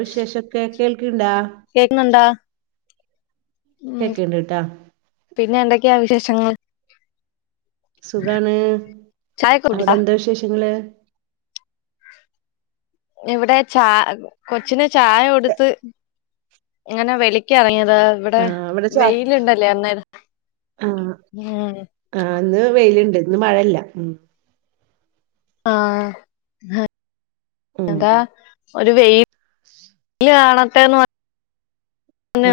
വിശേഷൊക്കെ കേൾക്ക്ണ്ടാ? കേക്ക്ന്ണ്ടാ? കേക്ക്ണ്ട് ട്ടാ പിന്നെ എന്തൊക്കെയാ വിശേഷങ്ങൾ? സുഖാണ്. ചായൊക്കെ അവിടെ കുടിച്ചാ എന്താ വിശേഷങ്ങള്? ഇവിടെ ചാ കൊച്ചിന് ചായ കൊടുത്ത് ഇങ്ങനെ വെളിക്ക് എറങ്ങിയത വടെ ആഹ് ഇവിടെ ചാ വെയില്ണ്ടല്ലേ അന്നേരം. ആഹ് ഉം ആഹ് ഇന്ന് വെയില്ണ്ട് ഇന്ന് മഴല്ല. ആഹ് [unintelligible] ഉം ഒരു വെയ് ല് കാണട്ടെന്ന് പ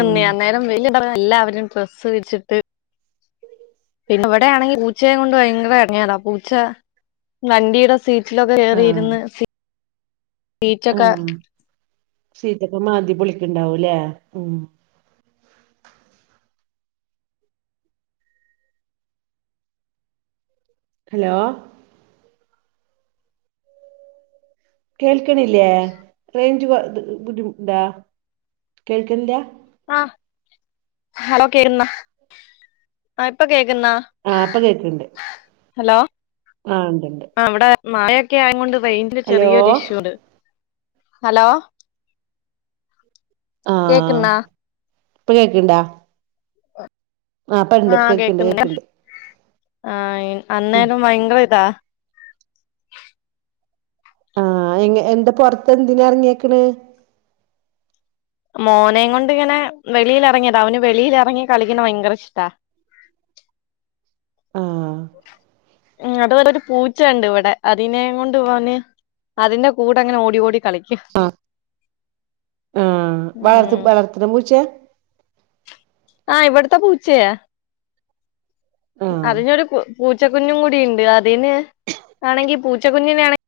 ഉം അന്നേരം വെയില് [unintelligible] എല്ലാവരും ഡ്രസ്സ് വിരിച്ചിട്ട് പിന്നെ ഇവിടെയാണെങ്കിൽ പൂച്ചയും കൊണ്ട് ഭയങ്കര എടങ്ങേറാ പൂച്ച വണ്ടിയുടെ സീറ്റിലൊക്കെ ആഹ് കേറിയിര്ന്ന് സി സീറ്റൊക്കെ ഷീറ്റൊക്കെ മാന്തി പൊളിക്ക്ണ്ടാവു ല്ലേ? ഉം ഹലോ കേൾക്ക്ണില്ല്യേ? റേഞ്ച് ബ ബ് ബുദ്ധിമുട്ട്ണ്ടാ? കേൾക്കണില്ല? ആഹ് ഹലോ കേന്ന ആ ഇപ്പ കേക്ക്ന്ന? ആഹ് ഇപ്പ കേൾക്ക്ണ്ട്. ഹലോ ആഹ് ഇണ്ട് ണ്ട് ആഹ് ഇവിടെ മഴയൊക്കെ ആയ കൊണ്ട് റേഞ്ച്ന് ചെറിയൊരു ഇഷ്യൂണ്ട്. ഹലോ ആഹ് കേക്കിന്ന? ഇപ്പൊ കേക്കിണ്ട? ആഹ് കേക്ക്ണ്ട് കേക്ക്ന്നില്ല. കേക്ക്ണ്ട് ആഹ് ഉം അന്നേരം ഭയങ്കര ഇതാ ആഹ് എങ് എന്ത പൊർത്ത് എന്തിന എറങ്ങിയേക്ക്ണ്? മോനെയും കൊണ്ട് ഇങ്ങനെ വെളിയിൽ ഇറങ്ങിയതാ. അവന് വെളിയില് ഇറങ്ങി കളിക്കണ ഭയങ്കര ഇഷ്ടാ. ആഹ് ഇങ്ങട്ട് ങ്ങട്ടൊരു പൂച്ചണ്ട് ഇവിടെ അതിനെയ് കൊണ്ട് ഓന് അതിന്റെ കൂടെ ഇങ്ങനെ ഓടി ഓടി കളിക്കും. വളർത് ഉം വളർത്ത്ണ പൂച്ചയാ? ആഹ് ഇവട്ത്തെ പൂച്ചയ. ആഹ് അതിനൊരു കു പൂച്ചക്കുഞ്ഞും കൂടി ഇണ്ട്. അതിന് ആണെങ്കി പൂച്ചക്കുഞ്ഞിനെ ആണെ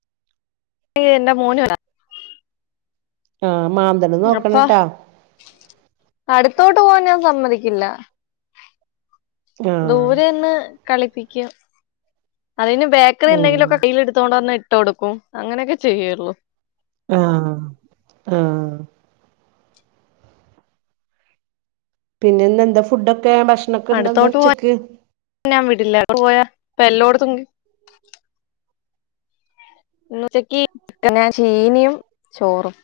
[unintelligible] എന്റെ [unintelligible] ആഹ് മാന്തണ അപ്പൊ നോക്കണട്ടാ അടുത്തോട്ട് പോവാൻ ഞാൻ സമ്മതിക്കില്ല. ആഹ് ദൂരെന്ന് കളിപ്പിക്കും. അതിന് ബേക്കറി ഉം എന്തെങ്കിലൊക്കെയ് കയ്യില് ഇട്ത്തോണ്ട് വന്ന് ഇട്ട് കൊടുക്കും അങ്ങനെയൊക്കെ ചെയ്യൊള്ളു. ആഹ് ആഹ് പിന്നെ ഇന്ന് എന്താ ഫുഡൊക്കെ ഭക്ഷണൊക്കെ എന്താ അടുത്തോട്ട് പോവാൻ ഉച്ചയിക്ക്? ഞാൻ വിടില്ല പോയാ അപ്പ എല്ലോട്ത്തും ഇന്ന് ഉച്ചക്ക് ചീനിയും, ചോറും.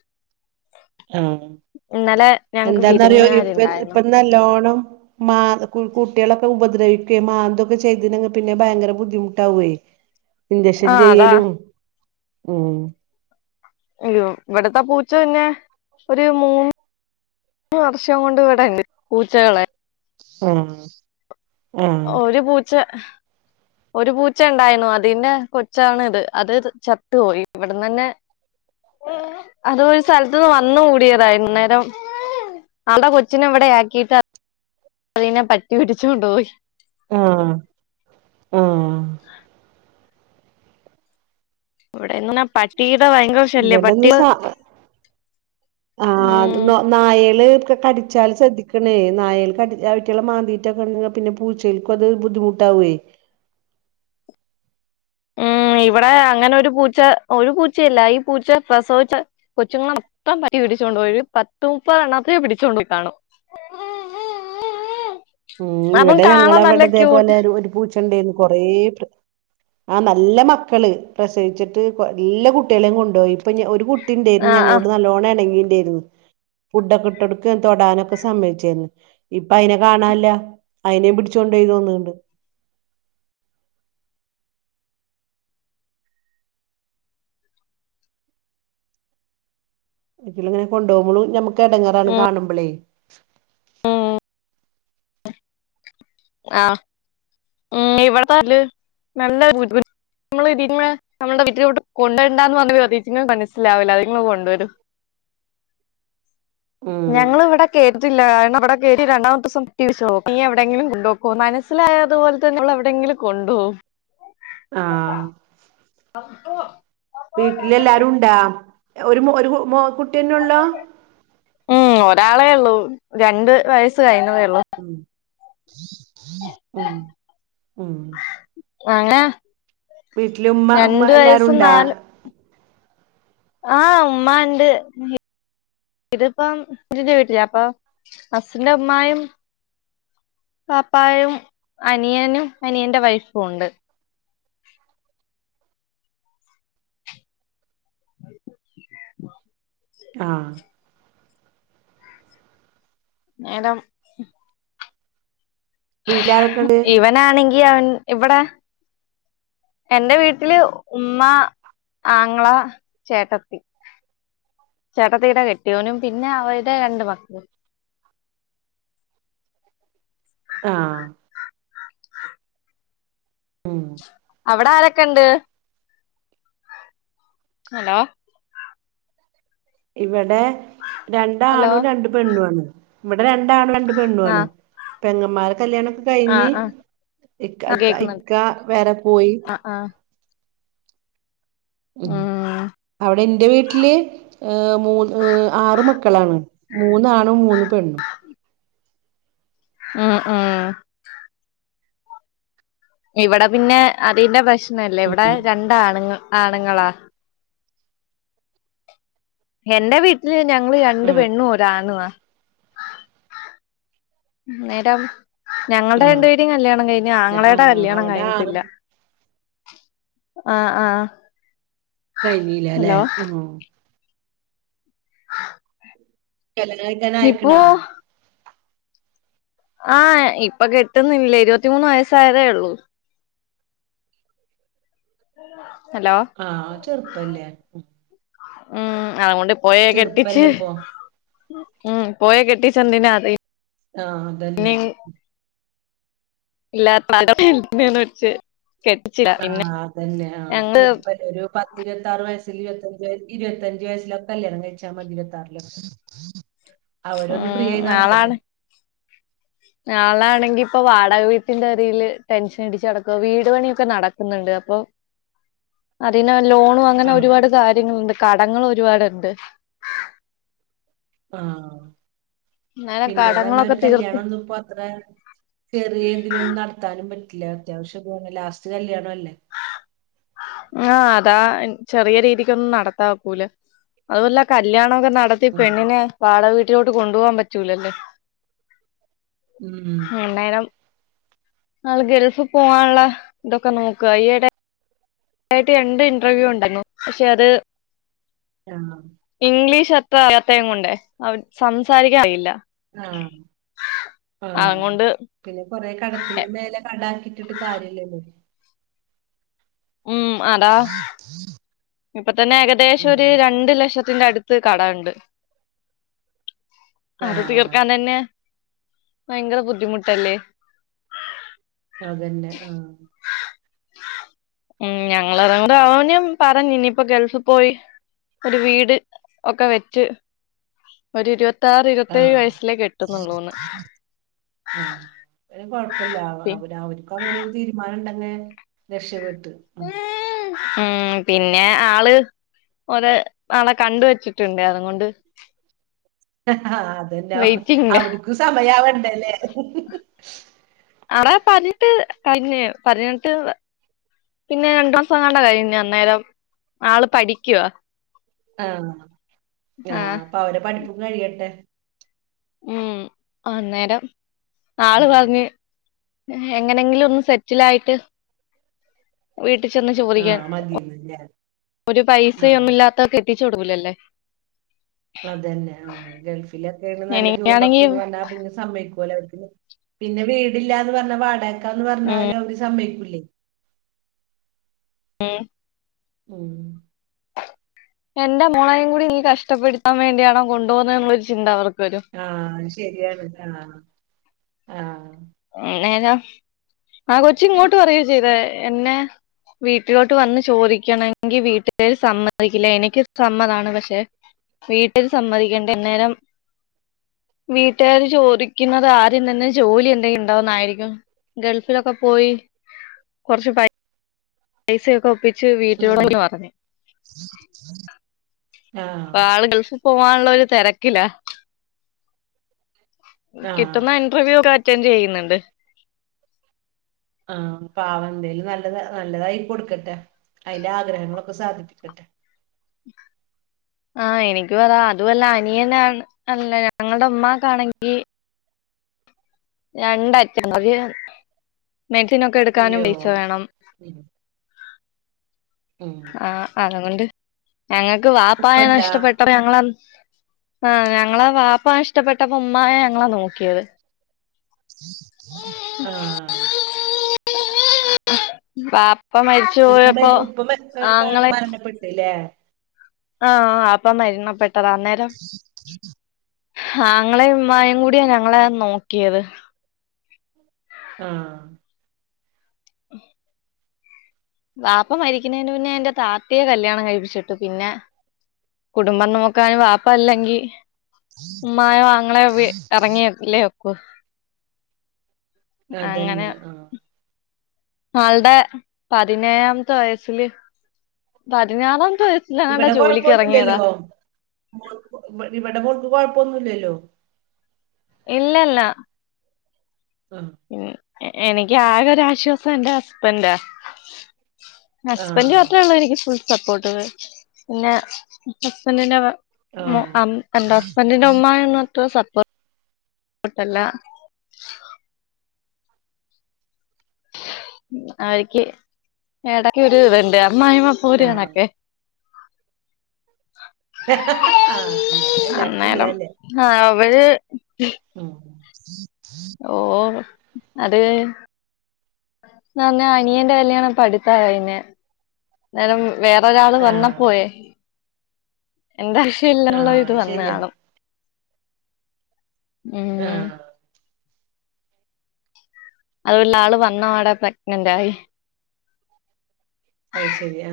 ആഹ് ഇന്നലെ ഞങ്ങക്ക് എന്താന്നറിയോ ഇപ്പ വിരുന്നുകാരുണ്ടായിരുന്നു ഇപ്പ നല്ലോണം മാ കുട്ടികളൊക്കെ ഉപദ്രവിക്ക മാന്തോക്കെ ചെയ്ത് നങേ പിന്നെ ഭയങ്കര ബുദ്ധിമുട്ടാവുവേ. ഇഞ്ചക്ഷൻ ആഹ് അതാ ചെയ്യലും ഉം അയ്യോ ഇവിടത്തെ പൂച്ച തന്നെ ഒരു മൂ ന്ന് വർഷം കൊണ്ട് ഇവിടേണ്ട്. പൂച്ചകളെ ആഹ് ആഹ് ഒരു പൂച്ച ഒരു പൂച്ച ഇണ്ടായിണോ അതിന്റെ കൊച്ചാണ് ഇത്. അത് ചത്തു പോയി ഇവിടന്നന്നെ അതൊരു സ്ഥലത്തൂന്ന് വന്നു കൂടിയതാ വൈകുന്നേരം. ആൾടെ കൊച്ചിനെ ഇവിടെയാക്കിട്ട അതിനെ പട്ടി പിടിച്ചോണ്ട് പോയി. ആഹ് ആഹ് ഇവിടെ ഇങ്ങനെ പട്ട് ട്ടീടെ ഭയങ്കര ശല്ല്യ ഇവിടെന്ന് പട്ടി ഇപ്പ. സ ഉം നായല് ക്കെ കടിച്ചാല് ശ്രദ്ധിക്കണേ നായല് കടിച്ച് അവിറ്റളെ മാന്തിറ്റൊക്കെ ഉണ്ടെ പിന്നെ പൂച്ചെൾക്കു അത് ബുദ്ധിമുട്ടാവുവേ ഉം ഇവിടെ അങ്ങനെ ഒരു പൂച്ച ഒരു പൂച്ചയില്ല ഈ പൂച്ച പ്രസവിച്ച കൊച്ചുങ്ങളെ അത്രം പറ്റി പിടിച്ചുക കൊണ്ട്പോയി ഒരു പത്ത് മുപ്പത എണ്ണത്ത പിടിച്ചുകൊണ്ട്പോയി കാണും ആഹ ആഹ് ആഹ ആ ഉം ഇവിടെ ഞങ്ങളവിടതേ പോലെ ഒരു പൂച്ച ഉണ്ടന്ന് കൊറേട്ട് ആഹ് നല്ല മക്കള് പ്രസവിച്ചിട്ട് എല്ലാ കുട്ടികളെയും കൊണ്ടുപോയി ഇപ്പൊ ഒരു കുട്ട ണ്ടായി ആഹ് ആഹ് ഞങ്ങളോട് നല്ലോണം എണ്ങ്ങി ഉണ്ടായിരുന്നു ഫുഡൊക്കെ ഇട്ട് കൊടുക്കൻ തൊടാനൊക്കെ സമ്മയിച്ചിരുന്നു ഇപ്പൊ അതിനെ കാണാ അയിനെ പിടിച്ചോണ്ടായി തോന്നുന്നുണ്ട് അല ഇങ്ങനെ കൊണ്ടപോകുമ്പോഴും ഞമ്മുക്ക് എടങ്ങാറാണ് കാണുമ്പോളേ ആ ഉം ഇവിടത്തെല് നല്ല നമ്മള് ഇ നമ്മുടെ വീട്ടില ഇട്ട കൊണ്ടുണ്ടാന്ന് വന്ന പ്രതീിങ്ങൾ മനസ്സിലാവില്ല അത് കൊണ്ടുവരും ഉം ഞങ്ങ ഇവിടെ കേയറിട്ടില്ല ഇവിടെ കേറി രണ്ടാമത്തെ ദിവസം ടി വി ഷോ നീ എവിടെങ്കിലും കൊണ്ടുപോക്കോ മനസ്സിലായതു പോലെ തന്ന നമ്മൾ എവിടെയങ്കില കൊണ്ടോ ആഹ് വീട്ടിലെല്ലാരുംണ്ടാ ഒരു ഒരു കുട്ടിയനുള്ളു ഉം ഒരാളേ ഉള്ളൂ രണ്ട് വയസ്സ് കഴിഞ്ഞതേ ഉള്ളു ഉം ഉം അങ്ങെ വീട്ടില് ഉമ്മ ഉമ്മ രണ്ട് എല്ലാരും വയസും ഉണ്ടാ നാല് ആഹ് ഉമ്മ ഉണ്ട് ഇതിപ്പം എന്റെ വീട്ടില അപ്പൊ ഹസിന്റെ ഉമ്മായും വാപ്പായും അനിയനും അനിയന്റെ വൈഫും ഉണ്ട് ആഹ് [unintelligible] വീട്ടിലാരൊക്കെ ഉണ്ട് ആണെങ്കിൽ അവൻ ഇവിടെ എന്റെ വീട്ടില് ഉമ്മ ആങ്ങള ചേട്ടത്തി ചേട്ടത്തിടെ കെട്ടിയോനും പിന്നെ അവരുടെ രണ്ട് മക്കളും ആഹ് ഉം അവിടെ ആരൊക്കെ ഉണ്ട് ഹലോ ഇവിടെ ഹലോ രണ്ടാണും രണ്ട് പെണ്ണു ആണ് ഇവിടെ രണ്ടാണും രണ്ട് പെണ്ണു ആ ആണ് പെങ്ങമാരെ കല്യാണമക്കെ ആ കഴിഞ്ഞ് ആ ആ ഇക്ക കേക്കുന്നു ഇക്ക വേറെ പോയി ആ ആ ഉ ഉം അവിടെ ഇൻ്റെ വീട്ടില് ഏ മൂന്ന് ഏ ആറ് മക്കളാണ് മൂന്നാണും മൂന്ന് പെണ്ണും ഉ ഉം ഉം ഇവിടെ പിന്നെ അതിന്റെ പ്രശ്നല്ലേ ഇവിടെ രണ്ട ആണുങ്ങ ആണുങ്ങളാ എൻന്റെ വീട്ടില് ഞങ്ങള് രണ്ട് ആഹ് പെണ്ണും ഒരാണുവാ നേഡം ഞങ്ങളുടെ രണ്ടുപേരുടേം ആഹ് കല്യാണം കഴിഞ്ഞു ആങ്ങളേടെ ആഹ് കല്യാണം അവിടെ ആറ് കഴിഞ്ഞിട്ടില്ല ആഹ് ആഹ് കഴഞ്ഞീല്ല അല്ലെ ഹലോ ആ കല്യാണം കഴിക്കാൻ ആയിക്കണ ഇപ്പോ ആഹ് ഇപ്പൊ കെട്ടുന്നില്ല ഇരുപത്തിമൂന്ന് വയസ്സായതേ ഉള്ളൂ ഹലോ ആഹ് ചെറുപ്പല്ലേ ഉം അതോണ്ട് ഇപോയേ കെട്ടിച്ച്. ചെറുപ്പല്ലേ ഇപ്പൊ ഉം ഇപ്പോയെ കെട്ടിച്ചെന്തിനാ അത് ആഹ് അതന്നെ. ഇല്ലാ [unintelligible] [unintelligible] ആഹ്, അതന്നെ ആഹ് ഞങ്ങള് ചെറുപ്പല്ല ഒരു പത്ത് ഇരുവത്താറ് വയസ്സില് ഇരുവത്തഞ്ച് ഇരുവത്തഞ്ച് വയസ്സിലോക്കെ കല്യാണം കഴിച്ചാ മതി ഇരുവത്താറിലൊക്കെ. അവരൊന്ന് ഫ്രീയായി ഉം നടക്കട്ടെ. ആളാണെങ്കിൽ ഇപ്പൊ വാടക വീട്ടിന്റെ അറിയിൽ ടെൻഷൻ അടിച്ച് നടക്കുവാ വീട് പണിയൊക്കെ നടക്കുന്നുണ്ട്, അപ്പൊ അതിനാ ലോണും അങ്ങനെ ആഹ് ഒരുപാട് കാര്യങ്ങളുണ്ട്, കടങ്ങൾ ഒരുപാടുണ്ട്. ആഹ്, അങ്ങനെ പിന്നേ പറഞ്ഞാ കടങ്ങളൊക്കെ ഒരു തീർത്ത് കല്യാണം ഒന്നും ഇപ്പോ അത്ര ചെറിയ രീതിയിലൊന്നും നടത്താനും പറ്റില്ല, അത്യാവശ്യം ഇതു ലാസ്റ്റ് കല്ല്യാണ അല്ലേ. ആഹ്, അതാ ചെറിയ രീതിക്കൊന്നും നടത്താക്കൂലാ അതുവല്ല കല്യാണം ഒക്കെ നട പ്പേ ഉം പെണ്ണിനെ വാടക വീട്ടിലേട്ട് കൊണ്ടുപോവാൻ പറ്റൂലല്ലേ. ഉം. അന്നേരം ആള് ഗൾഫ് പോവാനുള്ള തൊക്കെ നോക്കാ ഈ ഇടെ ആയിട്ട് രണ്ട് ഇന്റർവ്യൂ ഉണ്ടായിന്നു പക്ഷെ അത് ആഹ്. ഇംഗ്ലീഷ് അത്ര അറിയാത്തെ കൊണ്ട് അവൻ സംസാരിക്കാനറിയില്ല. ആഹ് ആഹ്. അതുകൊണ്ട് പിന്നെ കൊറെ കടത്തിന്റെ മേലെ കടാക്കിയിട്ട്ട്ട് കാര്യല്ലല്ലോ. ഉം അതാ ഇപ്പൊ തന്നെ ഏകദേശം ഉം ഒരു രണ്ടു ലക്ഷത്തിന്റെ അടുത്ത് കടം ഉണ്ട്. അത് ആഹ് തീർക്കാൻ തന്നെ ഭയങ്കര ബുദ്ധിമുട്ടല്ലേ? അതന്നെ ആഹ്. ഉം ഞങ്ങ [unintelligible] പറഞ്ഞു ഇനിയിപ്പോ ഗൾഫ് പോയി ഒരു വീട് ഒക്കെ വെച്ച് ഒരു ഇരുവത്താആറ് ഇരുവത്തേഴ് ആഹ് വയസ്സിലേ കെട്ടുന്നുള്ളൂന്ന്. മ്മ്ഹ്, കൊഴപ്പില്ല അവ പി അവ അവര്ക്ക അങ്ങനെ ഒരു തീരുമാനം ഉണ്ടെങ്കി രക്ഷപ്പെട്ടു. ഉം ഉം പിന്നെ ആള് ഒര് ആളെ കണ്ട് വെച്ചിട്ടുണ്ട് അതുകൊണ്ട് ഹ് ഹ് അതന്നെ ഹ് ഹ് വെയിറ്റിംഗില അവിടിക്ക് സമയാവണ്ടല്ലേ ഹ് ഹ്. അവളേ പതിനട്ട് കഴിഞ്ഞ് പതിനട്ട് പിന്നെ രണ്ടു മാസംങ്ങാണ്ട് കഴിഞ്ഞ് അന്നേരം ആള് പഠിക്കുവാ. ആഹ് ആഹ് അപ്പൊ അവരെ പഠിപ്പും കഴിയട്ടെ. ഉം, അന്നേരം ആള് ഉം പറഞ്ഞ് എങ്ങനെങ്കിലും ഒന്ന് സെറ്റില് ആയിട്ട് വീട്ടിൽ ചെന്ന് ചോദിക്കാൻ. മതീനല്ലേ. ഒരു പൈസയൊന്നും ഇല്ലാത്ത കെട്ടിച്ചു കൊടുക്കൂലല്ലോ. അതന്നെ ആഹ് ഗൾഫിലൊക്കെണ് നല്ല എനിക്കാണെങ്കി ജോബൊക്കെന്ന് പറഞ്ഞ സംഭവിക്കുല്ലോ [unintelligible] പിന്നെ വീടില്ലാന്ന് പറഞ്ഞാ വാട ക്കാന്ന് പറഞ്ഞാലും അവര് സമ്മയിക്കൂല്ലെയ്. ഏ. ഉം. എന്റെ മോളയും കൂടി നീ കഷ്ടപ്പെടുത്താൻ വേണ്ടിയാണോ കൊണ്ടു വന്നോ എന്ന ഒരു ചിന്ത അവർക്ക് വരും. ആഹ്. അത് ശരിയാണ് ആഹ് ആഹ്. അന്നേരം ആ കൊച്ച് ഇങ്ങോട്ട് പറയാ ചെയ്തെ എന്നെ വീട്ടിലോട്ട് വന്ന് ചോദിക്കണങ്കിൽ വീട്ടിക്കാര് സമ്മതിക്കില്ല, എനിക്ക് സമ്മതാണ് പക്ഷെ വീട്ടിൽ സമ്മതിക്കേണ്ടെ അന്നേരം വീട്ടുകാര് ചോദിക്കുന്നത് ആദ്യം തന്നെ ജോലി എന്തേ ണ്ടോ ന്നാരിക്കും ഗൾഫിലൊക്കെ പോയി കൊറച്ച് പൈ പൈസക്കെ ഒപ്പിച്ച് വീട്ടിലോടെപറഞ്. ആഹ് പ്പൊ ആള് ഗൾഫിൽ പോവാനുള്ള ഒരുതെരക്കില്ല ആ കിട്ടുന്ന ഇന്റർവ്യൂ ഒക്കെ അറ്റൻഡ് ചെയ്യ്‌ന്ന്‌ണ്ട് ആഹ് പാവ എന്തേലും നല്ലത് നല്ലതായി കൊടുക്കട്ടെ അയിന്റെ ആഗ്രഹങ്ങളൊക്കെ സാധിപ്പിക്കട്ടെ. [inaudible] ആഹ് എനിക്ക് അതാ അതുമല്ല അനിയനെയാണ് അല്ല ഞങ്ങളുടെ ഉമ്മാക്കാണെങ്കിൽ രണ്ടറ്റാ [unintelligible] മെഡിസിനൊക്കെ എടുക്കാനും അയ്യോ പൈസ വേണം. ഉം ഉം ആഹ് അതുകൊണ്ട് ഞങ്ങക്ക് വാപ്പാനെ ഉപ്പണ്ടാ നഷ്ടപ്പെട്ട അ ഞങ്ങള ആഹ് ഞങ്ങള വാപ്പാ നഷ്ട്ടപ്പെട്ടപ്പോ ഉമ്മായാ ഞങ്ങളെ നോക്കിയത്. ആഹ് വാപ്പ ഉപ്പ മരിച്ചുപോയപ്പോ ആങ്ങെളെ ത് ല്ലേ ആഹ് അഹ് അപ്പ മരണപ്പെട്ടത അന്നേരം. ഹാങ്ങളെയും ഉമ്മയും കൂടിയാ ഞങ്ങളെ നോക്കിയത്. ആഹ് ഉ [inaudible] വാപ്പ മരിക്കുന്നതിന് മുന്നേ എൻറെ താത്തായെ കല്യാണം കഴിപ്പിച്ചിട്ടു പിന്നെ കുടുംബം നോക്കാൻ വാപ്പല്ലെങ്കിൽ [inaudible] ഉമ്മയോ അങ്ങളെയോ വി എറങ്ങിയല്ലേ ഒക്കൂ. അങ്ങനെ അതന്നെ ആഹ് ആൾടെ പതിനേഴാമത്തെ വയസ്സില് പതിനാറാമത്തെ വയ ഇന്നങ്ങണ്ടെ ഇവിടെ ജോലിക്കറങ്ങിയതാ. കൊഴപ്പൊന്നുല്ലല്ലോ മോൾക്ക് ഇവ ഇവിടെ മോൾക്ക്‌ കൊയപ്പന്നുല്ല്യാല്ലോ ഇല്ലല്ല ഹ എ എനിക്ക് ആകെരുശ്വാസം എന്റെ ഹുസ്‌ബെന്റ ഹസ്ബൻഡ് ആഹ് മാത്രള്ളോ എനിക്ക് ഫുൾ സപ്പോർട്ട് പിന്നെ ഹസ്ബൻഡിന്റെ മ്മ ആഹ് എന്റെ ഹസ്ബൻഡിന്റെ ഉമ്മ അത്ര സപ്പോർട്ടല്ല അവർക്ക് ഇടക്ക ഒരു [unintelligible] അമ്മായ്യ്യമ്മ ആഹ് പോരാണൊക്കെ ഹെ ആഹ് ഉണ്ടാവും. അഹ് എല്ലോടുതും അന്നേരം ഉള്ളെല്ലേ. ആഹ് അവര് ഉം ഓ അത് ഞങ്ങ അന്യൻന്റെ കല്യാണം ഇപ്പടുത്ത കഴിഞ്ഞേ നന വേറെരാള് ആഹ് വന്നപ്പോയേ എന്ത ആഹ് [unintelligible] അത് ശരിയാ വന്നയാളും ഉം ആഹ് അതുല്ല ആള് വന്ന അടെ പ്രഗ്നന്റ് ആയി. അഹ് ശെരി ആ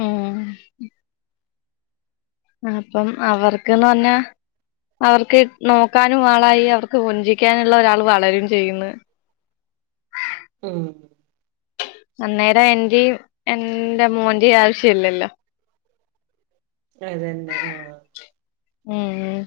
ഉം അപ്പം അവർക്ക്ന്ന് പറഞ്ഞ അവർക്ക് നോക്കാനും ആളായി അവർക്ക് കൊഞ്ചിക്കാനുള്ള ഒരാള് വളരും ചെയ്യുന്ന്. ഉം അന്നേരം എന്റി എന്റെ മോൻന്റെയും ആവശ്യല്ലല്ലോ അതന്നെ ആഹ് ഉം ഉം